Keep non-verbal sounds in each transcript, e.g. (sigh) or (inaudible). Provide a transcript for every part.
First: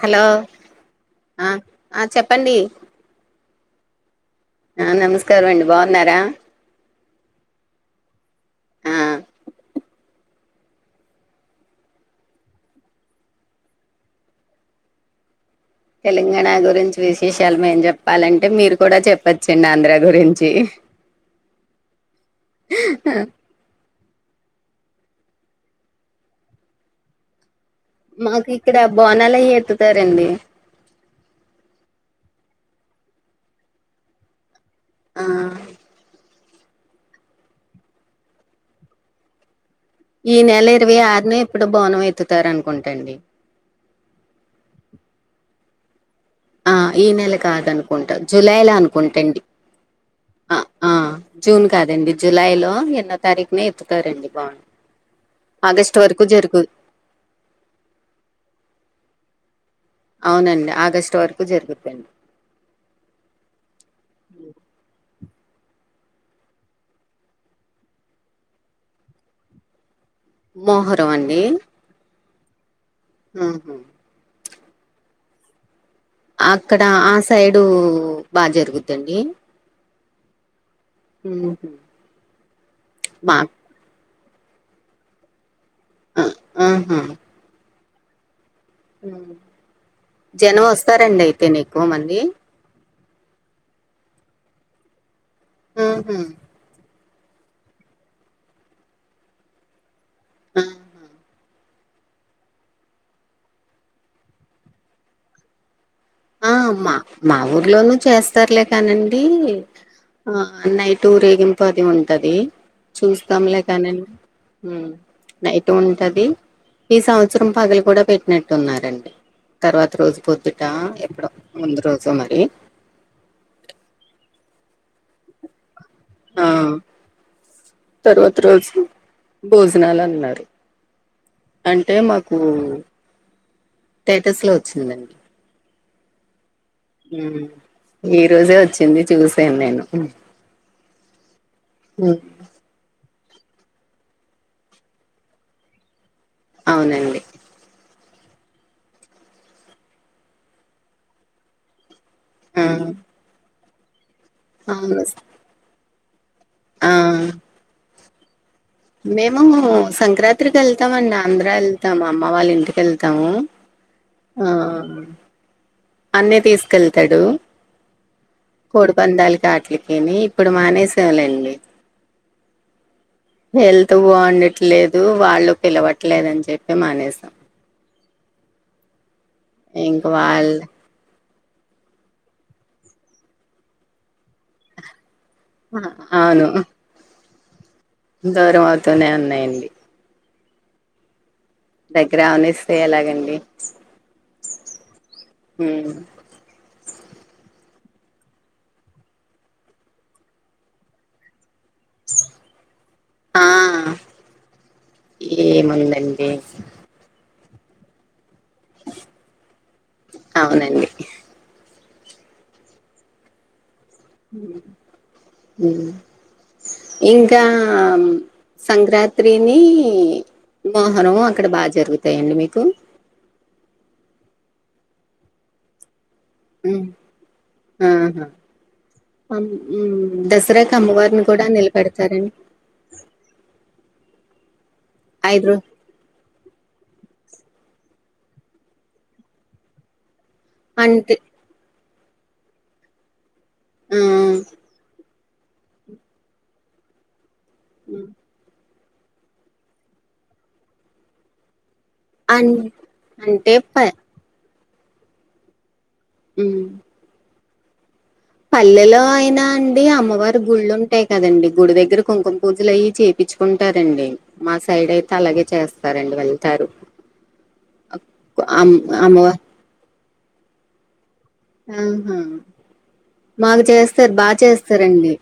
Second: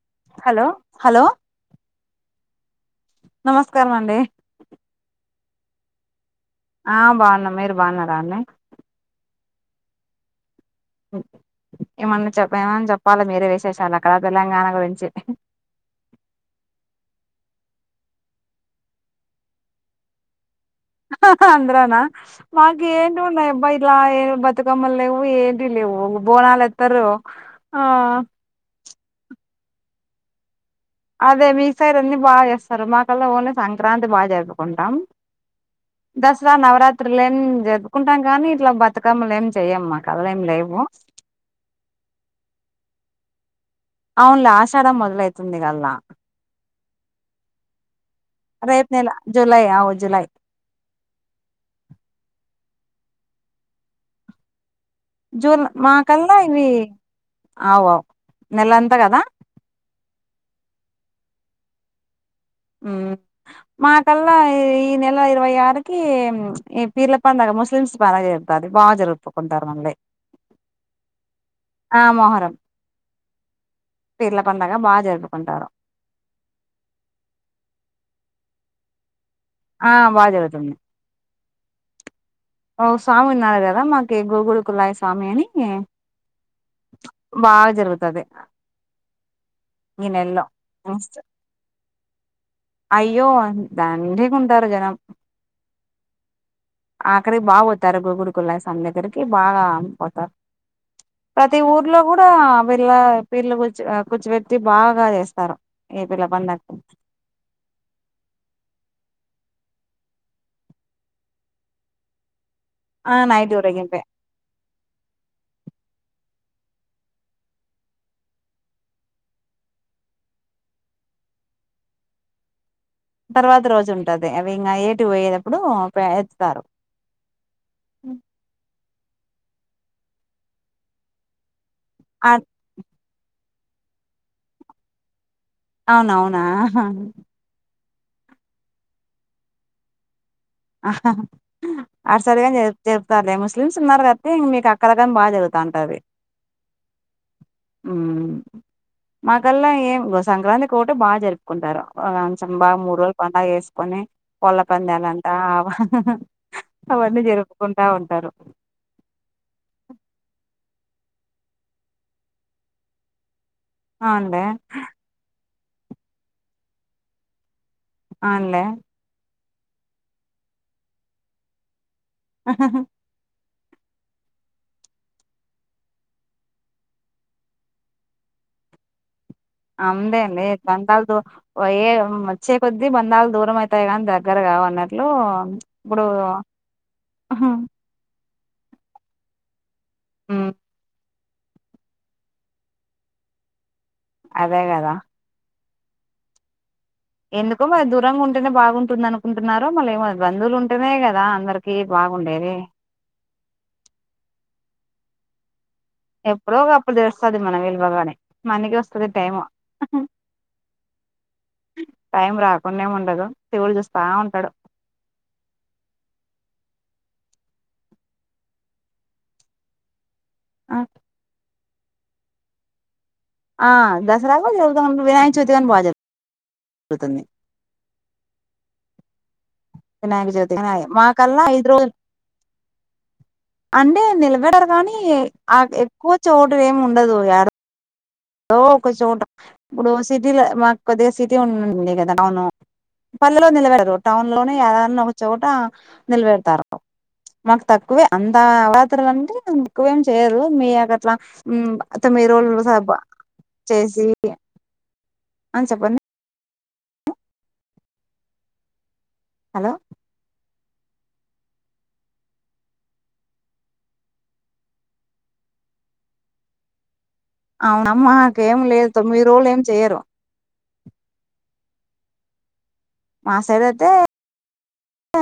Hello ఆ ఆ చెప్పండి నమస్కారం అండి ఆ నమస్కారం అండి బావున్నారా ఆ బావునం మీరు బావున్నరా అండి ఆ ఏమన్నా చెప్ప ఏమన్నా చెప్పాలి మీరే విశేషాలు అక్కడ తెలంగాణ గురించి తెలంగాణ గురించి విశేషాలు మేం చెప్పాలంటే మీరు కూడా చెప్పచ్చండి ఆంధ్ర గురించి ఆహ హ ఆంధ్ర నా మకు ఏంటివి ఉన్నాయి అబ ఇ ఇలా ఏ బతుకమ్మల్ లేవు ఏంటి లెవ్వు బోనాలత్తరు ఆ మాకు ఇక్కడ బోనాలయే ఎత్తుతారండి అదే మిగతాయి అన్ని బాగా చేస్తారు మాకల్లా ఓన్లీ సంక్రాంతి బాగా జరుపుకుంటాం ఆ దసరా నవరాత్రులు ఏం జరుపుకుంటాం కానీ ఇట్లా బతుకమ్మలు ఏమి చెయ్యమ్మా ఈ నెల ఇరవై ఆరునే ఎప్పుడు బోనం ఎత్తుతారు అనుకుంటండి అవునులే ఆషడ మొదలైతుంది కల్లా ఆ ఈ నెల కాదు అనుకుంట జూలైలో రేపు నెల అనుకుంటాండి జూలై అవు జూలై ఆ జూన్ కాదండి జులై లో ఎన్నో తారీఖనే ఎత్తుతారండి బాన జూన్ మాకల్లా ఇవి అవువు నెలంతా కదా అవునండి ఆగస్టు వరకు జరుగుదండి ఉమ్ మాకల్లా ఈ నెల ఇరవై ఆరుకి ఈ పీర్ల పండగ ముస్లిమ్స్ బాగా జరప్ ఉంటది బా జరుపుకుంటారు మళ్ళీ మొహరం అండి ఆ మొహరం ఉహు పీర్ల పండగ బా జరుపుకుంటారు అక్కడ ఆ సైడూ బా జరుగుద్దండి ఆ బా జరుగుతుంది ఊహు ఓ స్వామి ఉన్నారు గదా మాకి గోగుడుకులాయి స్వామి అనీ అ ఆహా బాగా జరుగుతది మ్ ఈ నెలలో జనం వస్తారండి అయితెనే ఎక్కువ మంది అయ్యో దండీ గుంటారు జనం ఊహు ఆక్కడికి బాగా పోతారు గోగుడికుల స్వామి దగ్గరికి బాగా పొ తాగ్ ప్రతి ఊర్లో గూడా వీళ్ళ వీళ్ళ గురించే ఆ కూర్చబెట్ ట్టి బాగా జేస్తారు ఈ పిల్ల ఆ పండక్కి మా మా ఊర్లోనూ చేస్తారులే కానండీ ఆ నైట్ ఊరేగింపు అది ఉంటది ఆ నైట్ చూస్తాంలే ఊరేగింపే కనండి నైట్ ఉంటది ఈ సంవత్సరం పగలు కూడా పెట్టినట్టు ఉన్నారండి తర్వాత రోజు పొద్దుటా ఎప్పుడో ముందు రోజో మరి తర్వాత రోజు ఉంటాది అవి ఇంగ య్యేటు పోయేటప్పుడు ఆ ఎత్తుతారు తర్వాత రోజు భోజనాలు అన్నారు అంటే ఆ మాకూ టేటస్ లో వచ్చిందండి అవునవునా ఉమ్ ఈ రోజే వచ్చింది చూసాను నేను ఆహా ఆ ఉమ్. సరే గానీ చే చెబుతారులే ముస్లిమ్స్ మరి అదే మీకు అక్కడ కారకమం బాగ జరుగుతాంటది అవునండి ఉమ్ మాకల్లా ఏం ఓ సంక్రాంతి కొకటి బాగ జరుపుకుంటారు కొంచెం ఆ బాగా మూడు రోజులు పండగ చేసుకొని కోళ్ల అవును పందాలంట ఆబా ఆ అవన్నీ జరుపుకుంటా ఉంటారు మేము సంక్రాంత్రికి యెళ్తామన్నా ఆంధ్ర యెళ్తాము అమ్మ వాళ్ళ ఇంటికి యెళ్తాము అవునులే ఆ అన్నయ్య తీసుకెళ్తాడూ ఆ అన్నయ్య కోడి పందాల కాట్లకినీ ఇప్పుడు మానేసాం లేండి హ హ హ హెల్త్ బాగుండట్లేదు వాళ్ళు పిలవట్లేదని చెప్పి మానేసాం ఇంక అవున్ దేంది వాళ్ళ బంధాలు దూ వొయే వచ్చే కొద్దీ బంధాలు దూరం అయితాయి గాని దగ్గరగావ్ అన్నట్లు ఆ! ఇప్పుడూ అవును హుహూ దూరం అవుతూనే ఉండన్నీయండి ఉమ్ దగ్గరా ఆనేస్తే ఎలాగండి అదే గదా ఉమ్ ఎందుకో మరి దూరంగ ఉంటేనే బాగుంటుంది అనుకుంటున్నారో మళ్ళ ఏమో బంధులుంటేనే గదా అందరు కీ బాగుండేది ఆ ఏముందండి ఎప్పుడో ఒక అప్పుడు దెలుస్తది మన విలువ గానీ మనకి వస్తది టైము అవునండి టైం రాకుండేం ఉండదు దేవుడు చూస్తా ఉంటడు ఉమ్ ఇంకా సంక్రాత్రినీ ఆ మోహరము అక్కడ బాగ జరుగుతాయండి మీకు అ దసరా గూడా జరుపుతా ఉంది వినాయకచవితి గాని బాగ హ్మ్. జరుగుతుంది ఆహా ఉమ్ వినాయక చవితి దసరాకి గాని మా అమ్మవారిని కూడా కల్లా ఐదు రోజు నిలబెడతారు అండి అంటే నిలబెడరు గానీ ఐదు రో ఆ ఎక్కువ చూడము ఎం ఉండదు యాడ డో ఒక చోట ఇప్పుడు సిటీలో మా కొద్దిగా అంటే సిటీ ఉండండి గదా అవును పల్లెలో నిలబెడరు ఆ టౌన్ లోనే ఏడానో ఒకచోట నిలబెడతారు మాకు తక్కువే అంత అవతలు అంటే ఎక్కువేం చేయరు మీ అ అట్లా ఉమ్ అత్త మీ అన్ రోజులు సబ అంటే ప ఏపియ్యాల్ అ చెప్పండి ఉమ్ పల్లెలో అయినా హలో అండి అమ్మవారు అంటే గుళ్ళుంటాయి కదండి గుడి దగ్గర కుంకుమ పూజలు అయి చేపిచ్కుంటారండి మా సైడ్ అయితే అలాగే చేస్తారండి వెళ్తారు అవున మాక్ ఏం అమ్ లేదు తొమ్మిది అమ్మవ రోజులు ఏం చెయ్యరు ఆహా మా మాకు సైడ్ అయితే చేస్తారు బా చేస్తారండి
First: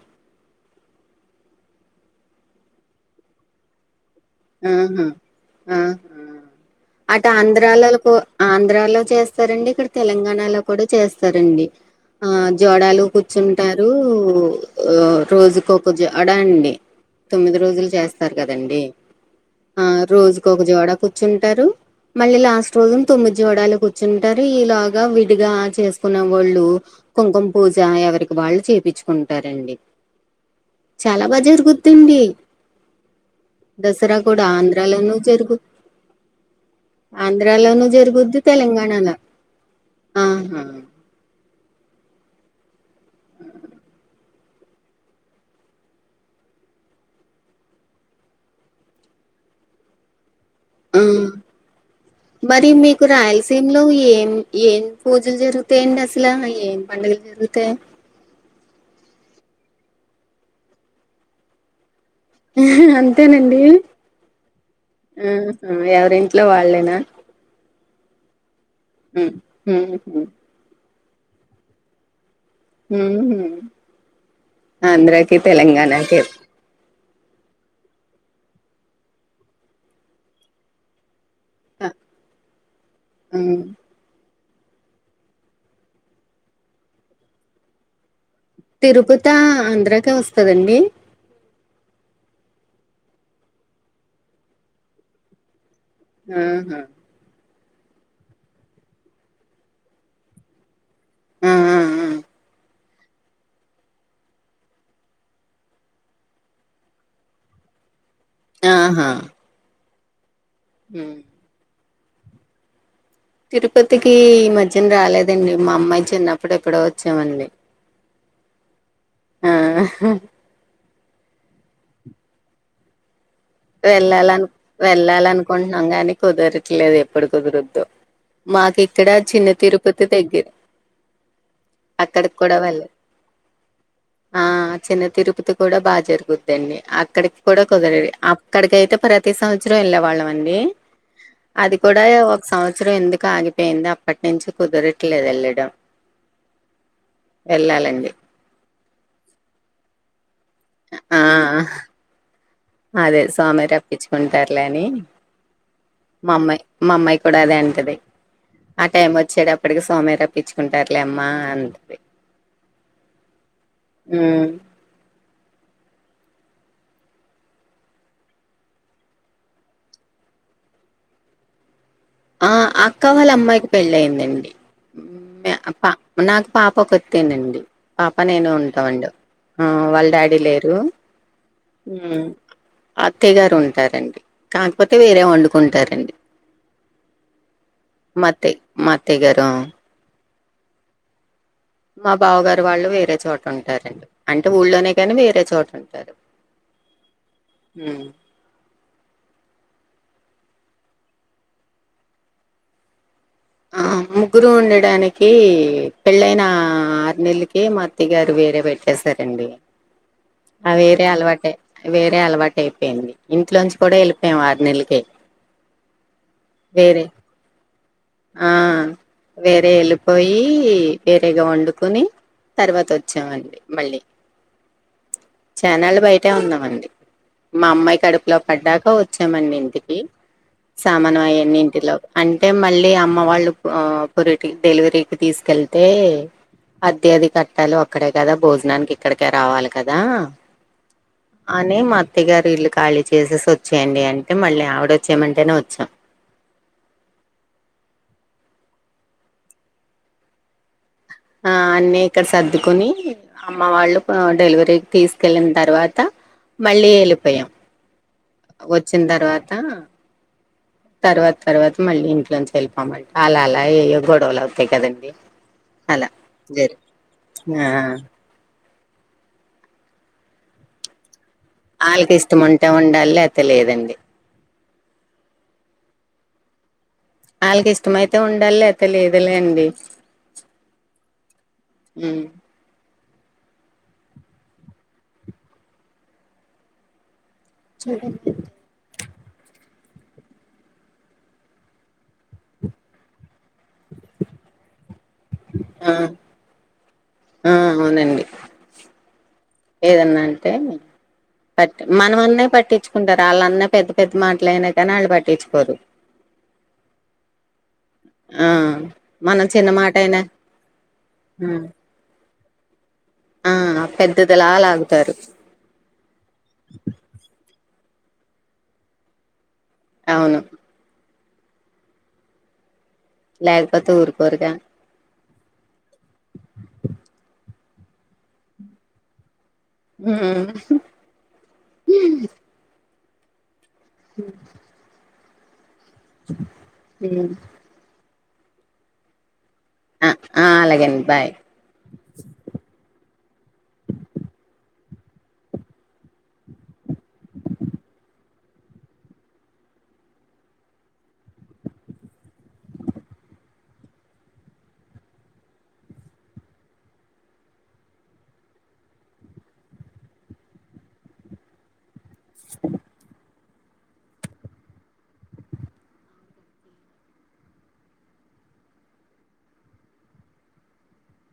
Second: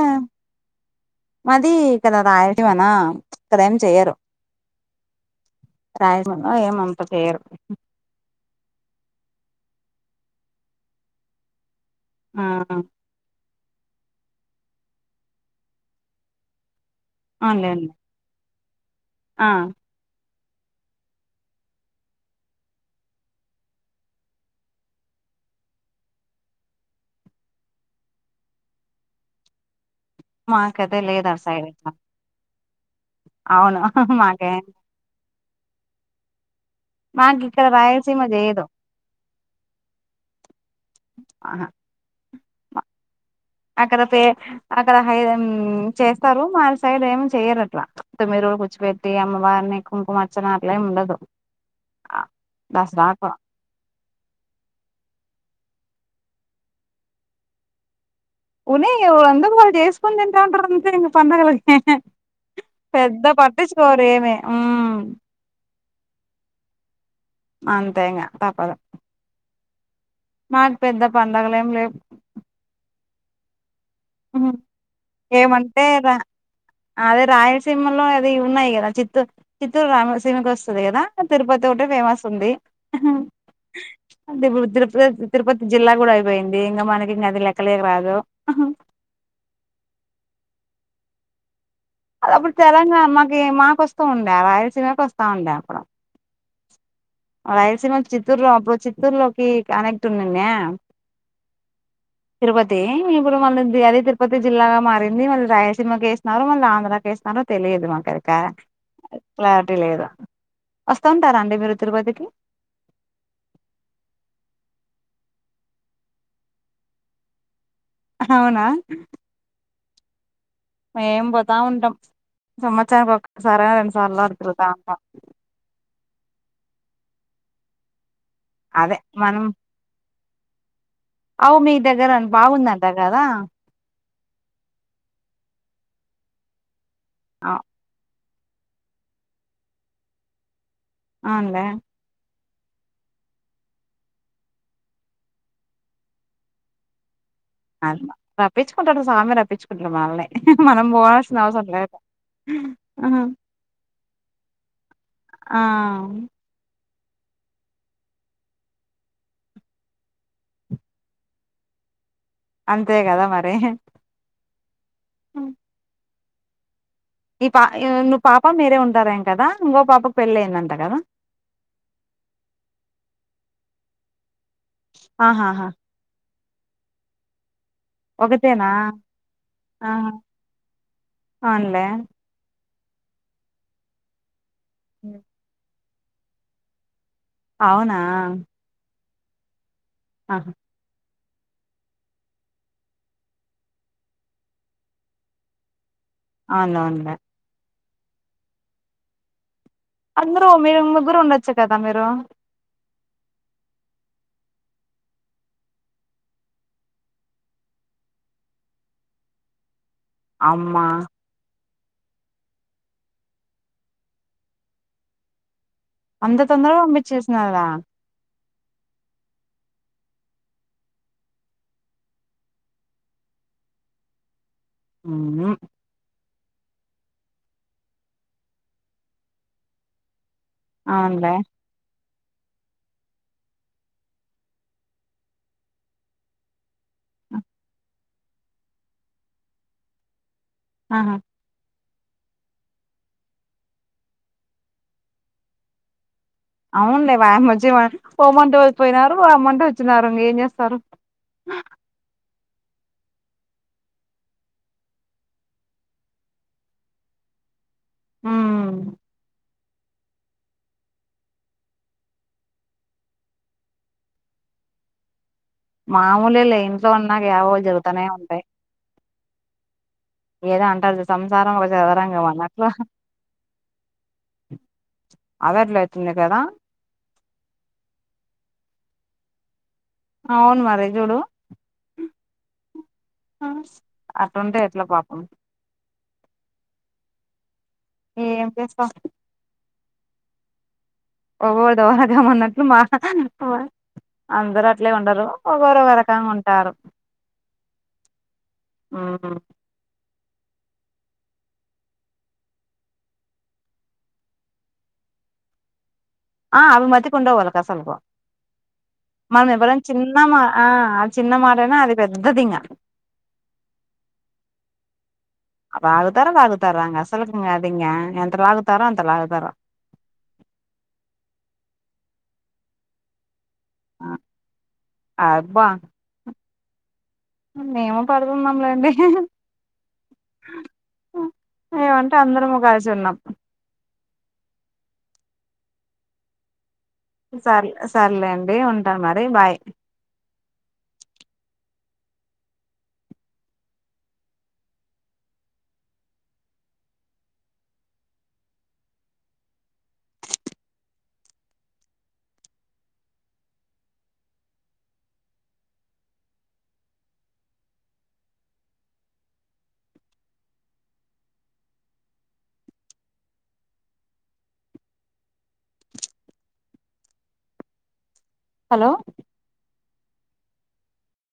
మాది ఇక్కడ రాయలసిమన ఇక్కడ ఏం చెయరు అహా అహా ఏం అంత అటు చెయ్యరు ఆంధ్రాలలకు ఆంధ్రాలో చేస్తారండి ఇక్కడ తెలంగాణలో కూడా చేస్తారండి ఆ జోడలు కు కూచ్చుంటారు అ రోజుకోక జోడా అండి తొమ్మిది రోజులు చేస్ తర్ గదండి అ ఆ రోజుకోక జోడ కూచ్చుంటారు మళ్ళీ లాస్ట్ రోజు తొమ్మిద్ జోడాలు కూచ్చుంటారు ఇలో గా విడిగా చేసుకున్న వాళ్ళు కుంకుమ పూజ ఎవరికి వాళ్ళు చేపిచ్కుంటారండి మాకైతే చాలా లేదు బా అటు సైడ్ ఇట్లా జరుగుద్దండి అవును దసరా కూడా మాకే ఆంధ్రలో ను జరుగు మాకు ఇక్కడ ఆంధ్రాలోనూ రాయలసీమ జరుగుద్ది చేయదు తెలంగాణలో ఆహ అహ ఉమ్ అక్కడ పే అక్కడ హై ఉమ్ చేస్తారు మా సైడ్ ఏమ్ చెయరట్లా అంటే మీరు కుచ్చ పెట్టి అమ్మవారని కుంకుమ అర్చన అట్లేం ఆ ఉండదు అ దసరాకు దింలో ఏం ఏం పూజలు జరుగుతాయండి అసల ఏం పండగల్ జరుగుతాయి ఉనే ఎవరంతుకు వాళ్ చేసుకుని తింటారంటారుగ అంతే ఇంక పండగలి పెద్ద అంతేనండి పట్టించుకోరు ఏమీ ఉమ్ ఉమ్ ఎవరింట్లో వాళ్లేేనా అంతే ఇంగా తప్పదు ఉ ఉహు మాక్ పెద్ద పండగల్ ఏం లేవ్ ఉహు ఉహు. ఆంధ్రకి ఏమంటే రా తెలంగాణకే అదే రాయలసీమలో అది ఉన్నాయి గదా చిత్తూ చిత్తూరు రాయలసీమ కస్తది గదా తిరుపతి ఒకటే ఆ ఫేమస్ ఉంది అంటే ఇప్పుడు తిరుపతి తిరుపతి జిల్లా గూడా అయిపోయింది ఇంగ మనకి ఇంగ అది లెక్కలకీ రాదు తిరుపతా ఆంధ్రకే వస్తదండి అద అప్పుడు తెలంగాణ మాకీ మాకస్తుండే రాయలసీమ కస్తాండా అప్పుడు ఆ హ రాయలసీమ కి చిత్తూరు లో అప్పుడు చిత్తూరులోకి కనెక్ట్ ఉండుండే ఆ ఆ ఆ తిరుపత్ తీ ఇప్పుడు మళ్ళిద్ది అది తిరుపతి జిల్లాగా మారింది మళ్ళ్ రాయలసీమకేస్త్నారు మళ్ళాంధ్ర్ రాకేేస్త్నారో తెలియదు మాకైతే ఆహా ప్లాటే లేదు. ఉమ్ ఒస్తాంటారా అండి మీరు తిరుపతికి? తిరుపతికీ ఈ మధ్యన్రాలేదండి మా అమ్మాయి చిన్నప్పుడేప్పుడో వచ్చావండి. హవునా ‍? ఆ అహ్ అ మేం బొతాఉంటం సంవత్సరంకొక్సారా రెండుసార్లా అట్తిరుగుతా ఉంటం కొంట్నాం గాని కుదరట్లేదు ఎప్పుడు కుదురుద్దొ అదే మాకిక్కడ చిన్న తిరుప్ పతి దగ్గెర ఔ మీ దగ్గర అది బాగుందంట వెళ్ళ గదా! ఆ చిన్న తిరుపతి కూడ బాాజరుగుద్దండి అక్కడికి కూడా కుదరది అ క్కడికైతే ప్రతి సంవత్సరం ఎళ్ళేవాళ్ళం అండీ అవునులే అది కూడ్ ద ఏ ఒక సంవత్సరం ఎందుకొ ఆగిపోయింది అప్పట్నుంచి కుదరట్లేదు ఎళ్లడం. ఆత్మ రప్పించుకుంటడు స్వామి రప్పించుకుంటడు వాళ్ళని మనం ఆ! బోవాల్సిన అవసరం లేదు అదే స్వామే రప్పించుకుంటారులే అని ఆ మా అమ్మాయి మామ్మాయి కూడా అదే అంటది ఆ టైం వచ్చేతప్పటికి స్వామే రప్పించుకుంటార్లే అమ్మా అంటది అంతే గదా మరి ఊ ఉ ఈ పా యూం ను పాప మీరే ఉంటారేం కదా ఇంగో పాపకు పెళ్ళైందట కదా! ఆ అక్క వాళ్ళ అమ్మాయికి పెళ్ళైందండి ఆహాహా అ ప నాకు పాపొకత్తేనండి పాప నేను ఒకతేనా ఉంటావండి ఊ వాళ్ళ ఆహా డాడీ లేరు అవునులే ఉ అత్తయ్య గారుంటారండి కాకపోతే వేరే వండుకుంటారండి. అవునా? మత్తె మా అత్తెగారూ ఆహ మా బావగారు వాళ్ళు వేరే చోటుంటారండి అంటే ఊళ్లోనే కానీ వేరే చోటుంటారు అవ్నవున్లే ఉ అందరూ మీరు ముగ్గురు ఉండొచ్చు కదా మీరూ ముగ్గురూ ఉండడానికీ పెళ్ళైనా ఆరు నెల్లకే మా అత్తెగారు వేరే పెట్టేసారండి. ఆ అమ్మా వేరే అలవాటే వేరే అలవాటైపోయింది. ఇంట్లోంచి కూడా ఎళ్ళిపోయాం ఆరు నెల్లకే అంత తొందర పంపిచ్చేసినారా? ఆ వేరే ఎళ్ళిపోయి వేరేగా వండుకొని తర్వాతొచ్చావండి మళ్ళీ ఊహూ చానాల్లు బయటే ఉన్నావండి మా అమ్మాయి కడుపులో పడ్డాక వొచ్చామండింటికి సామాను అవునులే అయన్నింటిలో అంటే మళ్ళ్ అమ్మ వాళ్ళు పొరిటి డెల్వరీకి తీస్కెళ్తే అద్దె అది కట్టాలీ ఒక్కడే కదా భోజ్నానికి ఇక్కడికే రావాలి కదా ఆహా అని మా అత్త్యగారు ఇల్లు ఖాళీ చేసేసి వచ్చాయండి అంటే మళ్ళీ ఆవిడ ఓచ్చామంటేనే వచ్చాం అవున్లే వా నుంచి పోమ్మంటే పోయినారు ఓ రమ్మంటే వచ్చినారు మీరేం చేస్తారు ఆహ్ అన్నీ ఇక్కడ సర్దుకొని అమ్మ వాళ్ళు ఆ డెలివరీకి తీస్కెళ్ళిన తర్వాత మళ్ళీ వెళ్ళిపోయాం ఉమ్ వచ్చిన్ దర్వతా తర్వాత తర్వాత మళ్ళీ ఇంట్లో నుంచి వెళ్ళిపోమంట అల అలా ఎయ్యో గోడవలు అవుతాయ్ కదండీ మామూలోలె ఇంట్లో ఉన్నాగా ఏవో ఆ జరుగుతానే ఉంటాయి ఏదో అంటారు గా సంసారం ఆల్కి చదరంగం ఇష్టం ఉంటే ఉండాలి లేతే లేదండి అదట్ల ఐతుంది కదా వాళ్కి ఇష్టమయితే ఉండాలి లేతే లేదులే అండి ఔను మరి చూడు ఉమ్ ఆటుంటే ఎట్లా పాపం (inaudible) వ ఓవర్డు ఒకరకం ఉన్నట్లు మా అందరు అట్లే ఉండరు ఆ ఒకరోరకంగా ఉంటారు ఆ అవునండి ఉమ్. ఏదన్నాంటే పట్ మనమన్నవి పట్టించుకుంటారు అల్లాన్నావ్ పెద్ద పెద్ద మాటలైనా కానీ వాళ్ళు పట్టించుకోరు ఆ అవి మతి కి ఉండవు వాళ్లకు ఆ మనం ఎవరం చిన్న మా ఆహ్ చిన్న మాటైనా అలి పెద్దదింగ ఆహ్ పెద్దదిలా లాగుతారు లాగుతారో వాగుతారో ఇంగ అసల్ ఇంగ అదీ ఇంగ ఎంత లాగుతరో అంత లాగుతరు ఔను లేక్పోతే ఊరుకోరుగా అబ్బా మేము పడుతున్నాం లెండి ఉమ్ ఏమంటే అందరం గలిసున్నాం హు్ ఉమ్. సర్ సర్లే అండి ఉంటా మరి బాయ్ ఆ అలాగేండి బాయ్ హలో